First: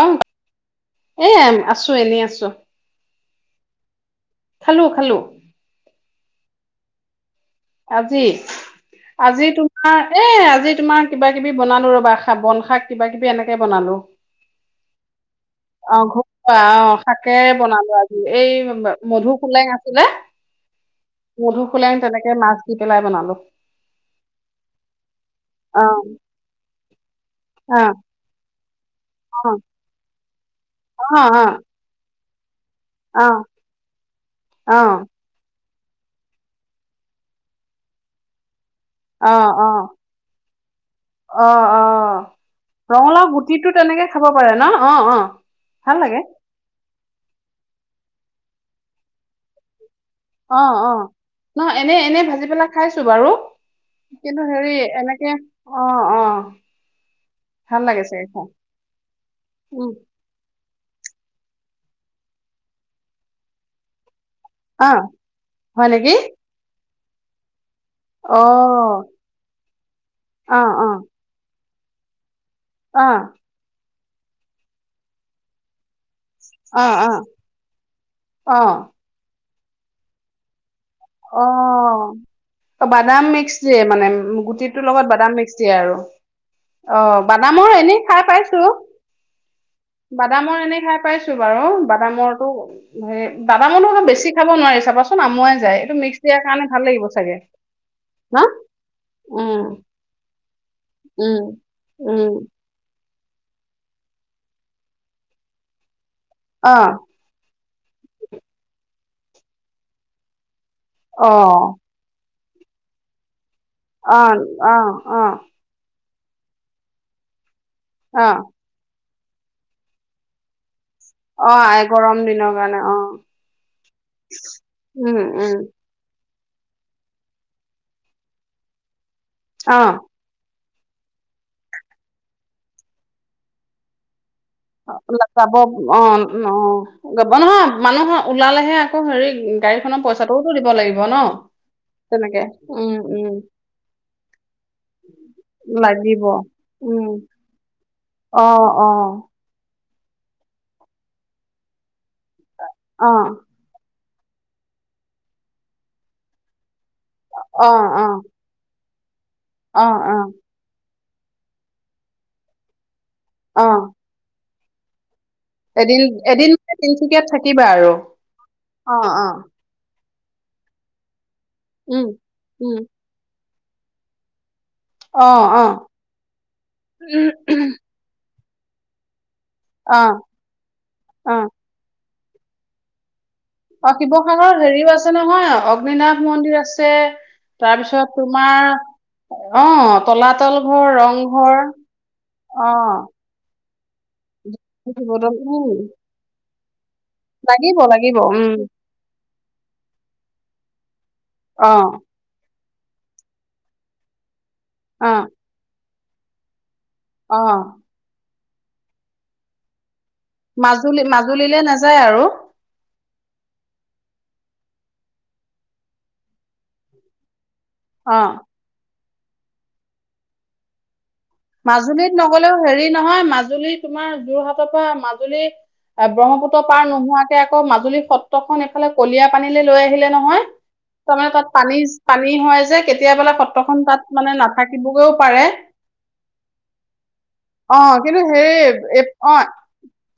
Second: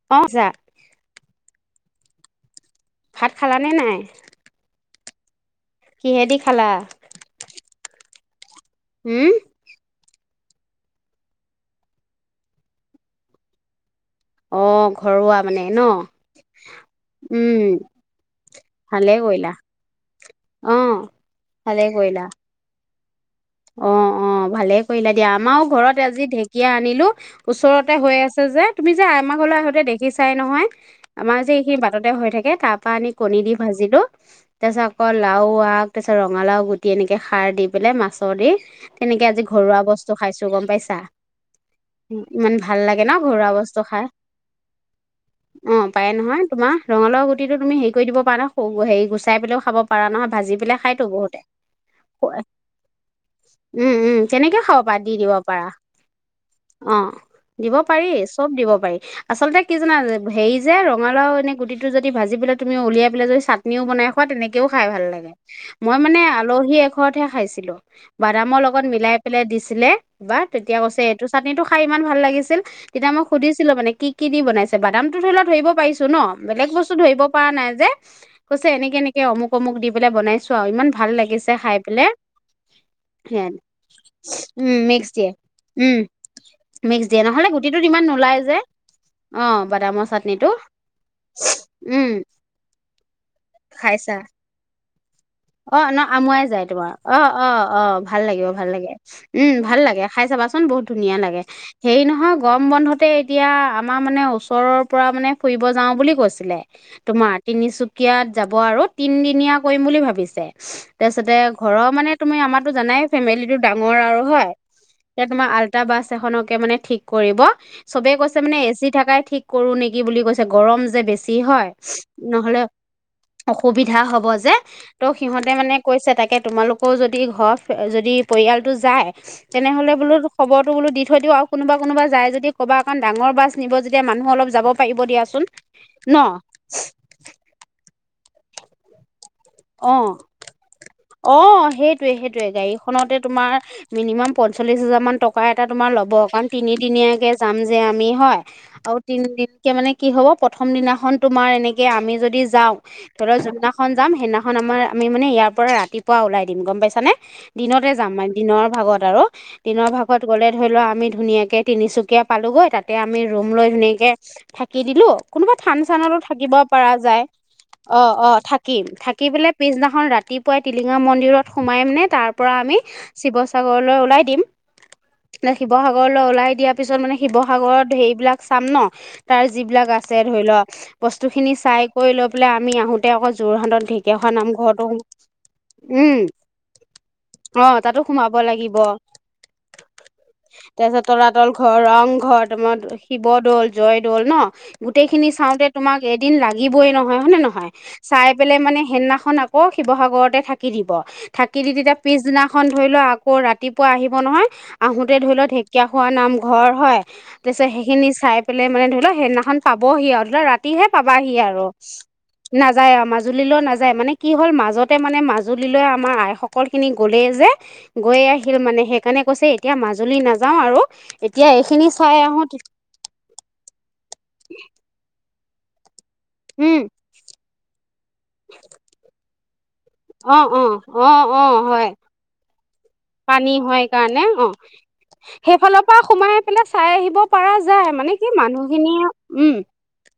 অঁ অ যা এ আছো এনেই আছোঁ। ভাত খালানে নাই? খালো খালো। কিহেঁদি খালা? আজি উম আজি তু- তৈমাৰ এ আজি তোমাৰ কিবা কিবি বনালো ৰবা, বন শাক কিবা কিবি এনেকে বনালো। অ ঘৰুৱা মানে ন অঁ ঘৰুৱা অঁ শাকে উম বনালো আজি, এই ভালে মধু কৰিলা ফুলেং আছে। ছিল অ মধু ফুলেং তেনেকে মাছ দি পেলাই বনালো। অঁ অঁ ভালে কৰিলা দিয়া আমাৰো অ ঘৰত আজি ঢেকীয়া আনিলোঁ- অ ওচৰতে হৈ আছে যে, তুমি যে আমাৰ ঘৰলে আহোতে দেখিছাই নহয়। অ আমাৰ যে এইখিনি বাটতে হৈ থাকে তাৰ পৰা আনি অ অ কণী দি ভাজিলো, তাৰ অ অ পিছত অকল- লাও আক তাৰ পিছত ৰঙালাও গুটি এনেকে খাৰ দি পেলাই মাছে দি- তেনেকে আজি ঘৰুৱা বস্তু খাইছোঁ গম পাইছা। অঁ অঁ ইমান ভাল লাগে ন ৰঙালাও ঘৰুৱা গুটিতটো তেনেকে খাব পাৰে ন অঁ অঁ। অঁ পায় নহয় তোমাৰ ৰঙালাও গুটিটো তুমি হেৰি কৰি দিব পাৰা নহয় হেৰি গুচাই পেলাইও খাব পাৰা নহয়। ভাজি অঁ পেলাই অঁ খাইতো বহুতে ন এনে এনে ভাজি পেলাই খাইছোঁ বাৰু। উমঁ উমঁ কিন্তু তেনেকে হেৰি খাব পাৰা দি এনেকে দিব পাৰা অ অ অঁ। দিব ভাল লাগে পাৰি চাগে খাই চব দিব পাৰি। আচলতে কি উম জানা? হেৰি যে ৰঙালাও এনেই গুটিটো যদি ভাজি পেলাই তুমি উলিয়াই পেলাই যদি চাটনিও বনাই খোৱা, তেনেকে কেও খাই অ ভাল লাগে, হয় মই নেকি মানে আলহী এঘৰতহে খাইছিলো। অ বাদামৰ লগত মিলাই পেলাই দিছিলে, বা অ তেতিয়া অ কৈছে এইটো চাটনিটো খাই ইমান ভাল লাগিছিল। অ তেতিয়া মই সুধিছিলো, মানে কি কি দি বনাইছে বাদামটো ধৰি ল ধৰিব পাৰিছো ন। বেলেগ অ অ বস্তু ধৰিব পৰা নাই যে, অ কৈছে এনেকে এনেকে অমুক অমুক দি পেলাই বনাইছো। অ' ইমান ভাল অ লাগিছে খাই পেলাই। বাদাম সেয়া মিক্স দিয়ে মানে, উম গুটিটোৰ মিক্স লগত বাদাম মিক্স দিয়ে উম আৰু। মিক্স দিয়ে অ' নহ'লে বাদামৰ গুটিটোত এনেই ইমান খাই নোলায় যে পাইছো। অ' বাদামত বাদামৰ এনেই খাই পাইছো বাৰু, বাদামৰতো হে বাদামৰো অলপ বেছি খাব নোৱাৰি চাবাচোন আমুৱাই যায় অ' এইটো ন মিক্স দিয়াৰ আমুৱাই যাই কাৰণে ভাল তোমাৰ, লাগিব অ' চাগে অ' অ' ভাল ন লাগিব ভাল লাগে উম ভাল লাগে খাই চাবাচোন বহুত ধুনীয়া লাগে। উম হেৰি নহয় উম গৰম বন্ধতে এতিয়া আমাৰ মানে ওচৰৰ পৰা মানে ফুৰিব যাওঁ বুলি কৈছিলে, অ তোমাৰ তিনিচুকীয়াত যাব আৰু, তিনদিনীয়া কৰিম বুলি ভাবিছে। অ তাৰপিছতে ঘৰৰ মানে তুমি আমাৰতো জানাই ফেমিলি টো ডাঙৰ অ আৰু হয়। অ এ অ তোমাৰ আল ল্ট্ৰা বাছ এখনকে মানে ঠিক কৰিব। চবে অ কৈছে মানে এ চি থাকাই ঠিক কৰো নেকি বুলি কৈছে গৰম যে বেছি যি অ হয় আই গৰম দিনৰ নহ'লে কাৰণে অ অসুবিধা হ'ব যে। তেওঁ উম সিহঁতে উম মানে কৈছে তাকে তোমালোকও যদি ঘৰ যদি পৰিয়ালটো যায়। অ তেনেহ'লে বোলো খবৰটো বোলো দি থৈ দিওঁ, আৰু কোনোবা কোনোবা যায় যদি ক'বা, কাৰণ ডাঙৰ বাছ নিব যেতিয়া মানুহ অলপ যাব পাৰিব লগ দিয়াচোন যাব অ' অ' ন যাব নহয় মানুহ ওলালেহে আকৌ হেৰি গাড়ীখনৰ অঁ পইচাটো অ' সেইটোয়ে সেইটোয়েই উম গাড়ীখনতে উম তোমাৰ মিনিমাম পঞ্চল্লিশ হাজাৰ মান টকা এটা তোমাৰ ল'ব। লাগিব কাৰণ উম তিনিদিনীয়াকে যাম যে আমি হয়, অ অ আৰু তিনদিন য়াকে মানে কি হ'ব প্ৰথম দিনাখন তোমাৰ এনেকে আমি যদি যাওঁ অ ধৰি ল যোনদিনা যাম, সেইদিনাখন আমাৰ আমি ইয়াৰ পৰা ৰাতিপুৱা ওলাই দিম গ'ম পাইছানে, অ দিনতে অ যাম মান দিনৰ ভাগত আৰু, অ দিনৰ অ ভাগত গ'লে ধৰি লোৱা আমি ধুনীয়াকে তিনিচুকীয়া পালোগৈ।, তাত আমি ৰুম অ লৈ ধুনীয়াকে থাকি দিলোঁ। কোনোবো এদিন থান-চানতো এদিন থাকিব মানে পৰা যায়। তিনচুকীয়াত থাকিবা আৰু অ' অ' থাকিম, অ অ থাকি পেলাই পিছদিনাখন ৰাতিপুৱাই টিলিঙা মন্দিৰত সোমাই মানে উম তাৰ পৰা আমি উম শিৱসাগৰলৈ ওলাই দিম। অ অ শিৱসাগৰলৈ ওলাই দিয়া পিছত মানে শিৱসাগৰত হেৰি বিলাক চাম ন। তাৰ যিবিলাক অ আছে ধৰি ল, অ বস্তুখিনি চাই কৰি লৈ পেলাই আমি আহো তে আকৌ যোৰহাটৰ ঢেকিয়াখোৱা নাম ঘৰটো অগ্নিনাথ মন্দিৰ আছে অ তাতো তাৰপিছত সোমাব লাগিব তোমাৰ অ' তলাতল ঘৰ তাৰপিছত তলাতল ৰংঘৰ ঘৰ, ৰংঘৰ, তোমাৰ অ' শিৱদৌল জয়দৌল ন, শিৱদৌল গোটেইখিনি উম চাওঁতে তোমাক কেইদিন লাগিবই নহয় হয়নে নহয়? লাগিব লাগিব চাই উম পেলাই মানে সেইদিনাখন আকৌ শিৱসাগৰত তে থাকি দিব। থাকি দি অ তেতিয়া পিছদিনাখন ধৰি লোৱা আকৌ ৰাতিপুৱা আহিব নহয় অ আহোঁতে ধৰি ল ঢেকীয়া খোৱা নাম ঘৰ হয়, অ তাৰপিছত সেইখিনি চাই পেলেই মানে ধৰি ল সেইদিনাখন পাবহি আৰু ধৰি ল ৰাতিহে মাজুলী পাবাহি মাজুলীলে আৰু। নাযায় আৰু নাযায় আমাৰ মাজুলীলৈ নাযায় মানে কি হ'ল মাজত তে মানে মাজুলীলৈ আমাৰ আইসকল খিনি গ'লেই যে অ গৈ আহিল মানে সেই সেইকাৰণে কৈছে এতিয়া মাজুলী নাযাও আৰু এতিয়া এইখিনি মাজুলীত চাই আহো নগলেও হেৰি নহয়, মাজুলী তোমাৰ যোৰহাটৰ পৰা মাজুলী [unintelligible] ত পাৰ নোহোৱাকে আকৌ মাজুলী সত্ৰখন এইফালে কলিয়া পানী লৈ আহিলে নহয়। অঁ অঁ তাৰমানে অঁ তাত অঁ পানী হয় পানী হয় যে কেতিয়াবা পানী হয় সত্ৰখন তাত মানে নাথাকিবগৈও পাৰে। অ', সোমাই পেলাই চাই আহিব। পৰা অ যায় মানে কিন্তু কি সেই এ মানুহখিনিয়ে অ উম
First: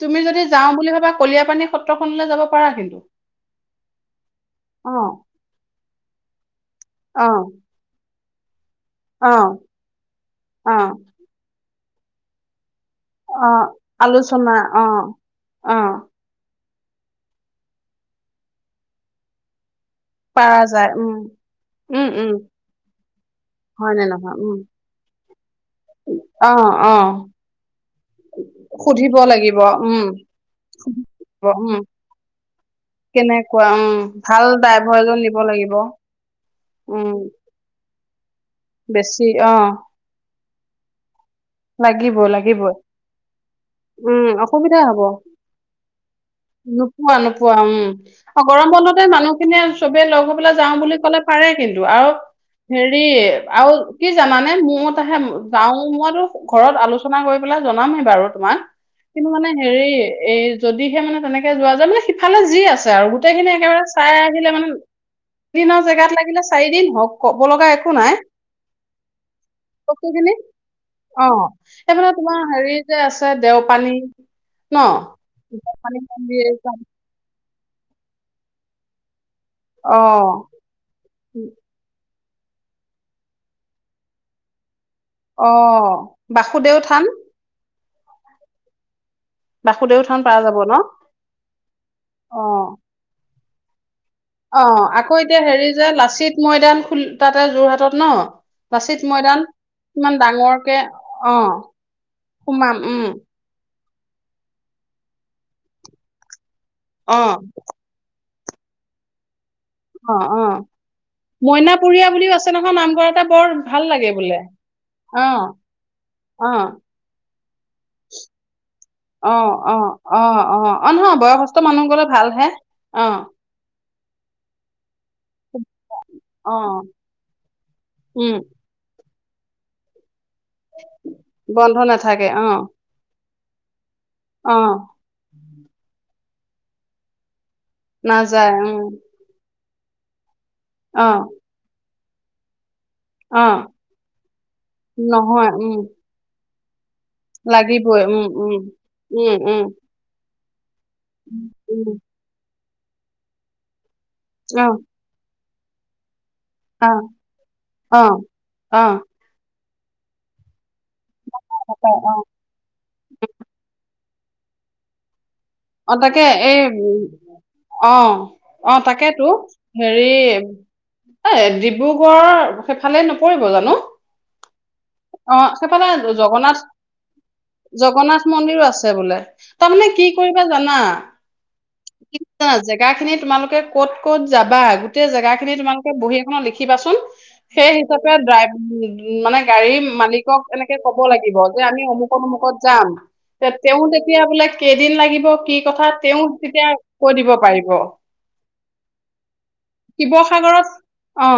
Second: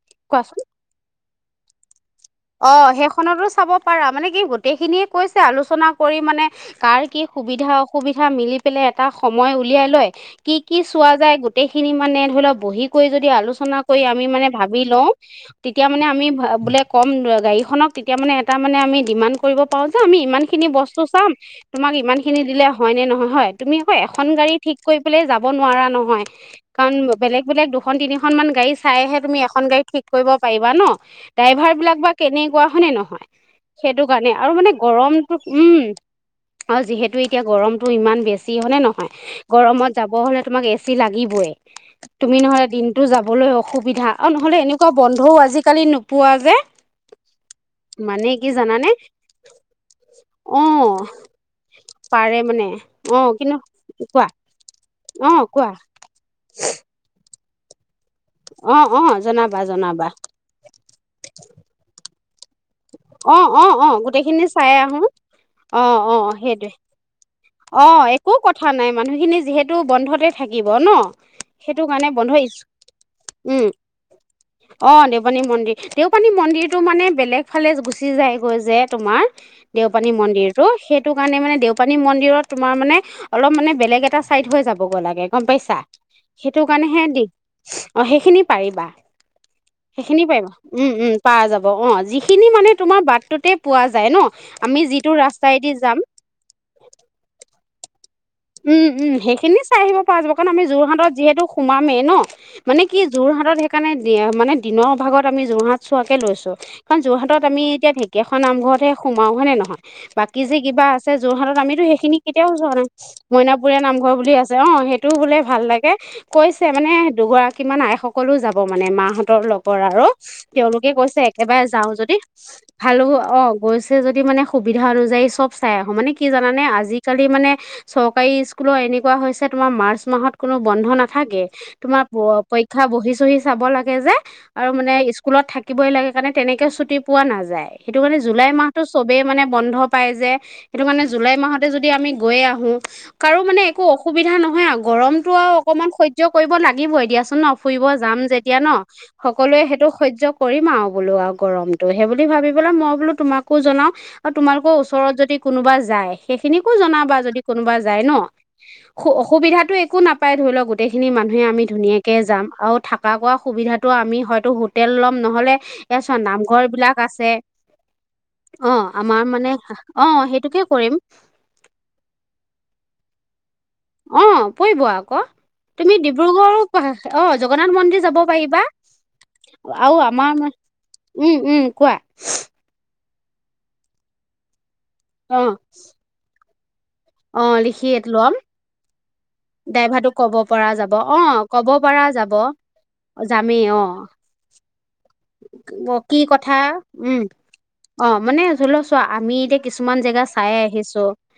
তুমি যদি কোৱাচোন যাও বুলি ভাবা কলিয়াপানী সত্ৰখনলৈ যাবা অ', সেইখনতো চাব পাৰা মানে কি অ গোটেইখিনি কৈছে আলোচনা কৰি মানে কাৰ কি অ সুবিধা অসুবিধা মিলি পেলাই এটা অ সময় উলিয়াই লয় কি অ কি চোৱা যায় গোটেইখিনি মানে ধৰি লওক বহি কয় যদি অ আলোচনা কৰি আমি‌ মানে আলোচনা ভাবি‌ অ লও অ তেতিয়া মানে আমি ভা বোলে কম গাড়ীখনক তেতিয়া মানে এটা মানে আমি ডিমাণ্ড কৰিব পাৰো যে আমি পাৰা ইমানখিনি যায় বস্তু উম চাম তোমাক উম ইমান উম খিনি দিলে হয় নে নহয় হয় তুমি আকৌ নে এখন নহয় গাড়ী উম ঠিক কৰি পেলাই যাব নোৱাৰা নহয়। অ অ কাৰণ বেলেগ বেলেগ দুখন তিনিখনমান গাড়ী সুধিব চাইহে তুমি লাগিব এখন গাড়ী উম ঠিক কৰিব পাৰিবা ন। সুধিব। ড্ৰাইভাৰ উম [unintelligible] বিলাক বা কেনেকুৱা হয়নে নহয়? কেনেকুৱা উম সেইটো কাৰণে ভাল আৰু মানে ড্ৰাইভৰ এজন নিব গৰমটো লাগিব উম। অ', উম যিহেতু এতিয়া গৰমটো ইমান বেছি হয়নে নহয় বেছি অ গৰমত যাব হলে তোমাক এ চি লাগিবই। লাগিব। তুমি নহলে দিনটো যাবলৈ অসুবিধা উম আৰু নহ'লে অসুবিধা এনেকুৱা বন্ধও আজিকালি নোপোৱা যে। পোৱা নোপোৱা উম, মানে কি গৰম জানানে বন্ধতে মানুহখিনিয়ে চবে লগ হৈ পেলাই অ' যাও বুলি ক'লে পাৰে কিন্তু। আৰু পাৰে মানে হেৰি অ' আৰু কিন্তু কি কোৱা জানানে মোৰত আহে অ' কোৱা গাও মো ঘৰত আলোচনা কৰি পেলাই জনামেই বাৰু তোমাক অ' অ' কিন্তু মানে জনাবা হেৰি জনাবা এই যদিহে মানে তেনেকে যোৱা যায় মানে সিফালে যি আছে আৰু গোটেইখিনি অ' অ' একেবাৰে অ চাই গোটেইখিনি আহিলে মানে চাই আহো। দিনৰ অ' জেগাত অ' লাগিলে সেইটোয়ে চাৰিদিন হওক ক'ব লগা অ নাই একো কথা নাই। মানুহখিনি যিহেতু বন্ধতে বস্তুখিনি থাকে [unintelligible] ন। অ', সেইটো কাৰণে সেইফালে তোমাৰ বন্ধ হেৰি যে আছে উম, দেওপানী ন অ', দেওপানী মন্দিৰ পানী দেওপানী মন্দিৰ মন্দিৰটো মানে বেলেগ [unintelligible] ফালে গুচি যায়গৈ যে তোমাৰ অ দেওপানী মন্দিৰ। ত সেইটো কাৰণে মানে দেউপানী মন্দিৰত তোমাৰ মানে অলপ মানে বেলেগ এটা চাইড হৈ যাব গ' লাগে। [unintelligible] গম পাইছা অ', সেইটো বাসুদেউ কাৰণেহে থান, দি অ সেইখিনি পাৰিবা বাসুদেউ থান সেইখিনি পাৰা পাৰিবা যাব ন? উম, উম, পাৰা যাব অ আজি অ', তোমাৰ বাটটোতে পোৱা যায় ন? আমি অ', যিটো আকৌ এতিয়া হেৰি ৰাস্তাইদি যে যাম লাচিত ময়দান খোল তাতে যোৰহাটত ন? উম, লাচিত উম, মৈদাম সেইখিনি চাই আহিব ইমান পাৰা যাব কাৰণ আমি ডাঙৰকে যোৰহাটত যিহেতু অ', সোমামেই ন? সোমাম মানে কি উম, যোৰহাটত হে সেইকাৰণে মানে দিনৰ ভাগত আমি যোৰহাট চোৱাকে লৈছো কাৰণ অ', যোৰহাটত আমি এতিয়া ঢেক‌ কেইখন নামঘৰতে সোমাও হয় নে নহয়? অ', বাকি যে অ', কিবা আছে যোৰহাটত আমি মইনাপুৰীয়া সেইখিনি বুলিও আছে কেতিয়াও যোৱা নহয় নাই। নামঘৰতে বৰ মইনাপুৰীয়া ভাল লাগে নামঘৰ বুলি বোলে। আছে অ' সেইটোও বোলে অ', ভাল লাগে কৈছে অ', মানে দুগৰাকী মান আইশ সকলো যাব মানে মাহঁতৰ অ', অ', লগৰ আৰু অ', অ', তেওঁলোকে অ', নহয় কৈছে বয়সস্থ একেবাৰে মানুহ যাও গ'লে যদি ভালহে। ভালো অ গৈছে যদি মানে সুবিধা অনুযায়ী চব চাই হ মানে কি জানানে অ', আজি আজিকালি মানে চৰকাৰী উম, স্কুলৰ এনেকুৱা হৈছে তোমাৰ মাৰ্চ মাহত কোনো বন্ধ নাথাকে বন্ধ তোমাৰ নাথাকে অ', পৰীক্ষা বহি চহি চাব লাগে যে আৰু অ', মানে স্কুলত থাকিবই লাগে কাৰণে তেনেকে ছুটি পোৱা নাযায় সেইটো কাৰণে জুলাই নাযায় উম, মাহটো চব বেই মানে বন্ধ পাই যে সেইটো মানে অ', জুলাই মাহতে যদি আমি গৈয়ে আহো কাৰো মানে অ', একো অসুবিধা নহয় আৰু গৰমতটো নহয় আৰু উম। অকণমান সয্য কৰিব লাগিব এ দিয়াচোন কা ন ফুৰিব লাগিবই যাম উম উম যেতিয়া ন উম সকলোৱে উম সেইটো সহ্য কৰিম আৰু বোলো আৰু গৰমটো উম সেই বুলি ভাবি পেলাই মই বোলো তোমাকো জনাও আৰু অ তোমালোকৰ ওচৰত যদি কোনোবা যায় সেইখিনিকো জনাবা যদি কোনোবা অ যায় ন অ খু অসুবিধাটো একো নাপায় ধৰি লো গোটেইখিনি মানুহে আমি অ তাকে অ ধুনীয়াকে যাম আৰু থা কা খোৱা সুবিধাটো আমি হয়তো হোটেল ল'ম নহ'লে অ এয়া চোৱা তাকে এই নামঘৰ বিলাক উম আছে অ অ আমাৰ তাকেইতো মানে হেৰি অ সেইটোকে কৰিম এহ ডি ব্ৰুগড়ৰ সেইফালে নপৰিব জানো অ পৰিব আকৌ অ সেইফালে তুমি ডিব্ৰুগড় জগন্নাথ অ মন্দিৰ যাব জগন্নাথ পাৰিবা মন্দিৰো আছে বোলে তাৰমানে আৰু কি আমাৰ কৰিবা জানা উম উম কোৱা [unintelligible] জেগা খিনি তোমালোকে ক'ত ক'ত যাবা গোটে জেগা অ খিনি তোমালোকে বহী এখনত লিখিবাচোন অ সেই লিখি হিচাপে লোৱা ড্ৰাই উ উম মানে গাড়ীৰ ড্ৰাইভাৰটোক ক'ব মালিকক পৰা এনেকে যাব ক'ব অ লাগিব যে ক'ব আমি পৰা অমুকত যাব অমুকত যাম তে যামেই তেওঁ তেতিয়া বোলে দিন লাগি অ কি কথা উম দিব পাৰিব অ মানে ধৰি লওঁ চোৱা আমি এতিয়া কিছুমান জেগা চাই শিৱসাগৰত আহিছো অ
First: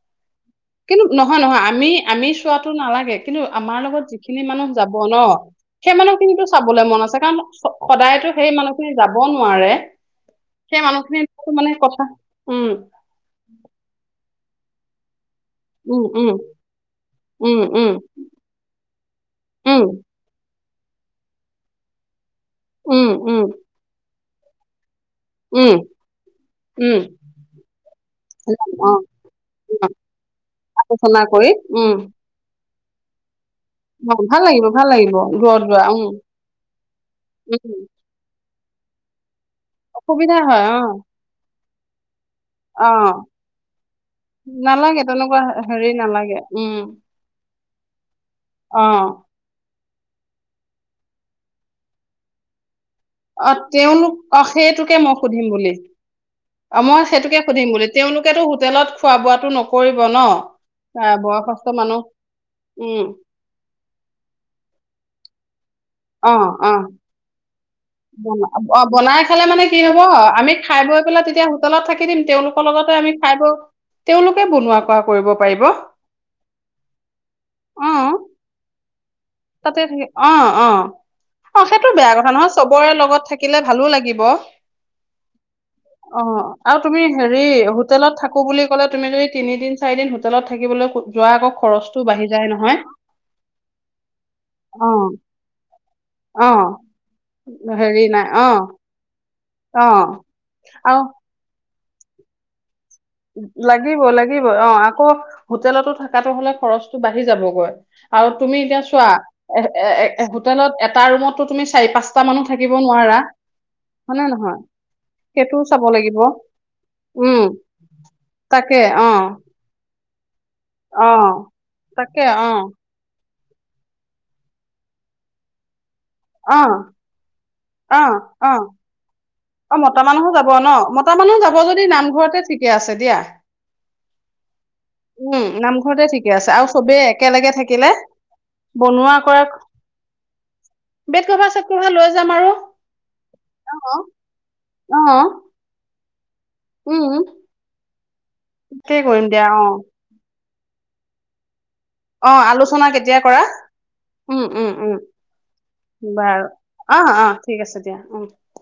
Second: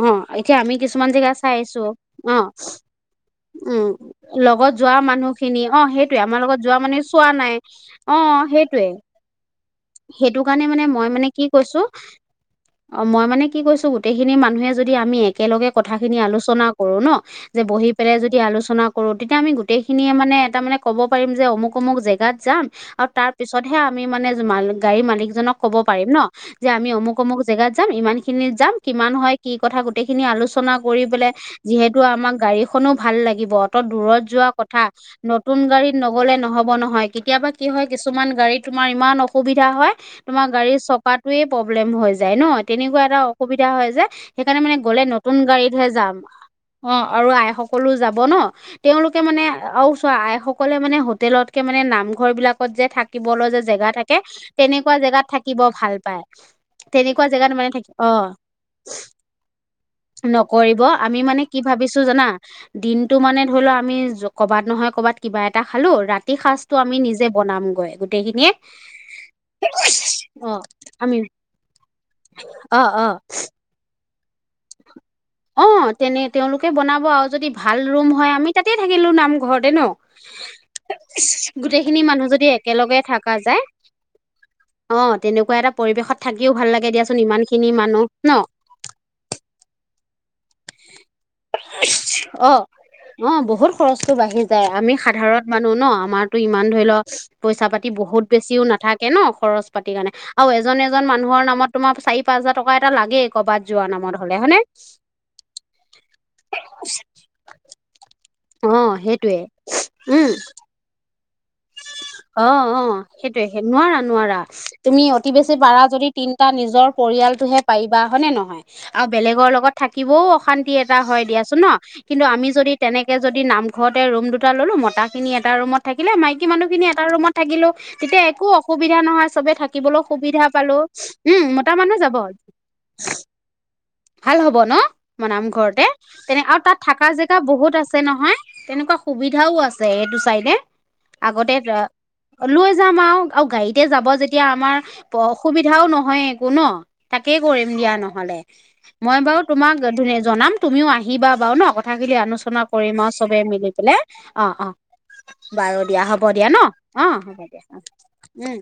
অ এতিয়া আমি কিন্তু কিছুমান জেগা নহয় চাই নহয় আহিছো আমি আমি অ চোৱাটো নালাগে কিন্তু আমাৰ উম লগত যিখিনি মানুহ লগত যাব যোৱা ন মানুহখিনি অ সেই সেইটোৱে আমাৰ মানুহখিনিতো লগত যোৱা চাবলৈ মন মানুহে আছে চোৱা কাৰণ নাই অ সদায়তো সেই সেইটোৱে মানুহখিনি যাব নোৱাৰে সেইটো কাৰণে সেই মানে মই মানুহখিনি মানে কি কৈছো কথা উম অ মই মানে কি কৈছো গোটেইখিনি মানুহে যদি আমি একেলগে কথাখিনি আলোচনা কৰো ন যে বহি পেলাই যদি আলোচনা কৰো তেতিয়া আমি গোটেই খিনিয়ে মানে এটা মানে ক'ব পাৰিম যে অমুক অমুক জেগাত যাম আৰু তাৰ পিছতহে আমি মানে মাল গাড়ীৰ মালিক জনক ক'ব পাৰিম ন যে আমি অমুক অমুক জেগাত যাম ইমান খিনি যাম কিমান হয় কি কথা গোটেইখিনি আলোচনা কৰি পেলাই যিহেতু আমাক গাড়ীখনো ভাল লাগিব ত অ দূৰত ভাল যোৱা লাগিব কথা ভাল লাগিব দূৰত নতুন যোৱা গাড়ীত উম, নগ'লে নহ'ব নহয় কেতিয়াবা কি উম, হয় কিছুমান গাড়ীত তোমাৰ ইমান অসুবিধা হয় অসুবিধা তোমাৰ হয় গাড়ীৰ অ', চোকাটোৱে প্ৰব্লেম হৈ যায় ন তেনেকুৱা অ', এটা অসুবিধা হয় যে সেইকাৰণে মানে গ'লে নালাগে নতুন তেনেকুৱা গাড়ীতহে হেৰি যাম নালাগে উম, অ আৰু আই সকলো যাব ন অ', তেওঁলোকে মানে আৰু চোৱা আইসকলে মানে হোটেলতকে মানে নামঘৰ বিলাকত যে থাক কিবলৈ অ', যে জেগা থাকে তেওঁলোক অ', তেনেকুৱা সেইটোকে মই জেগাত সুধিম থাকিব বুলি ভাল পায় অ', মই তেনেকুৱা সেইটোকে জেগাত সুধিম মানে বুলি থাকি অ তেওঁলোকেতো হোটেলত খোৱা বোৱাটো নকৰিব ন' নকৰিব আ আমি মানে কি বয়সস্থ ভাবিছো মানুহ জানা উম, দিনটো মানে ধৰি লোৱা আমি জ ক'ৰবাত নহয় ক'ৰবাত কিবা এটা খালো ৰাতিৰ অ', সাঁজটো অ'। আমি নিজে বনাম গৈ বনা অ বনাই খালে মানে কি হ'ব অ আমি খাই বৈ আমি পেলাই তেতিয়া হোটেলত থাকি দিম তেওঁলোকৰ অ লগতে অ আমি খাই বৈ তেওঁলোকে বনোৱা কৰা কৰিব পাৰিব অ তেনে তেওঁলোকে বনাব আৰু যদি ভাল অ ৰুম হয় আমি তাতে থাকিলো নাম ঘৰতে তাতে ন থাকি অ অ অ সেইটো গোটেইখিনি বেয়া মানুহ কথা যদি নহয় চবৰে একেলগে লগত থাকা থাকিলে যায় ভালো লাগিব অ তেনেকুৱা এটা পৰিৱেশত অ থাকিও ভাল লাগে দিয়াচোন ইমান খিনি মানুহ ন অকলে তুমি যদি তিনিদিন চাৰি দিন হোটেলত থাকিবলে যোৱা আকৌ খৰচতো বাঢ়ি যায় নহয়। অঁ বহুত খৰচটো বাঢ়ি যায় অ আমি সাধাৰণ মানুহ ন, আমাৰতো অ ইমান ধৰি ল পইচা পাতি হেৰি বহুত নাই অ বেছিও নাথা কে ন খৰচ অ পাতিৰ কাৰণে, আৰু এজন এজন মানুহৰ নামত তোমাৰ চাৰি পাঁচ হাজাৰ টকা এটা লাগেই ক'ৰবাত যোৱা নামত হ'লে, হয় নে? অঁ আকৌ হোটেলোতো থকাতো বোলে খৰচটো বাঢ়ি যাব গৈ, আৰু তু মি অ এতিয়া চোৱা সেইটোয়ে এ এ উম এহ হোটেলত এটা ৰুমততো তুমি চাৰি পাঁচ অঁহ অঁহ সেইটোৱে নোৱাৰা হয়নে নোৱাৰা। নহয় তুমি অতি বেছি সেইটোও পাৰা চাব যদি লাগিব তিনিটা নিজৰ উম পৰিয়ালটোহে পাৰি বা হয় নে নহয়, তাকে আৰু অ বেলেগৰ লগত থাকিবও অশা ন্তি এটা অ হয় দিয়াচোন ন, তাকে কিন্তু আমি অ যদি তেনে এতিয়া যদি নামঘৰতে ৰুম দুটা ল'লো, মতা খিনি এটা ৰুমত থাকিলে মাইকী অ মানুহখিনি এটা ৰুমত থাকিলো। অ তেতিয়া অ একো অসুবিধা নহয়। চবে অ মতা থাকিবলৈ মানুহো যাব সুবিধা ন পালো, মতা মানুহ উম যাব মতা যদি মানুহ যাব। নামঘৰতে ঠিকে আছে দিয়া ভাল হ'ব ন, মাৰ উম নামঘৰতে ঠিকে তেনে আছে আৰু তাত চবেই থাকা জেগা একেলগে বহুত থাকিলে আছে নহয়। তেনেকুৱা বনোৱা কৰা সুবিধাও আছে, এইটো চাইডে। বেড কভাৰ আগতে চেট যা কভাৰ লৈ যাম আৰু লৈই যাম আওঁ আৰু গাড়ীতে অ যাব যে তিয়া আমাৰ অ প অসুবিধাও নহয় একো ন, উম তাকেই কৰিম দিয়া নহ'লে। তাকেই মই কৰিম বাৰু দিয়া অ তোমাক ধিৰে জনাম ধুনীয়া জনাম, তুমিও আহিবা ‌বাৰু ন কথ থা খিনি আহিলে অ আলোচনা কৰিম আৰু কেতিয়া চবে কৰা মিলি পেলাই উম অঁ উম অঁ উম বাৰু দিয়া হ'ব বাৰু দিয়া ন, অ অঁ অ ঠিক আছে দিয়া উম।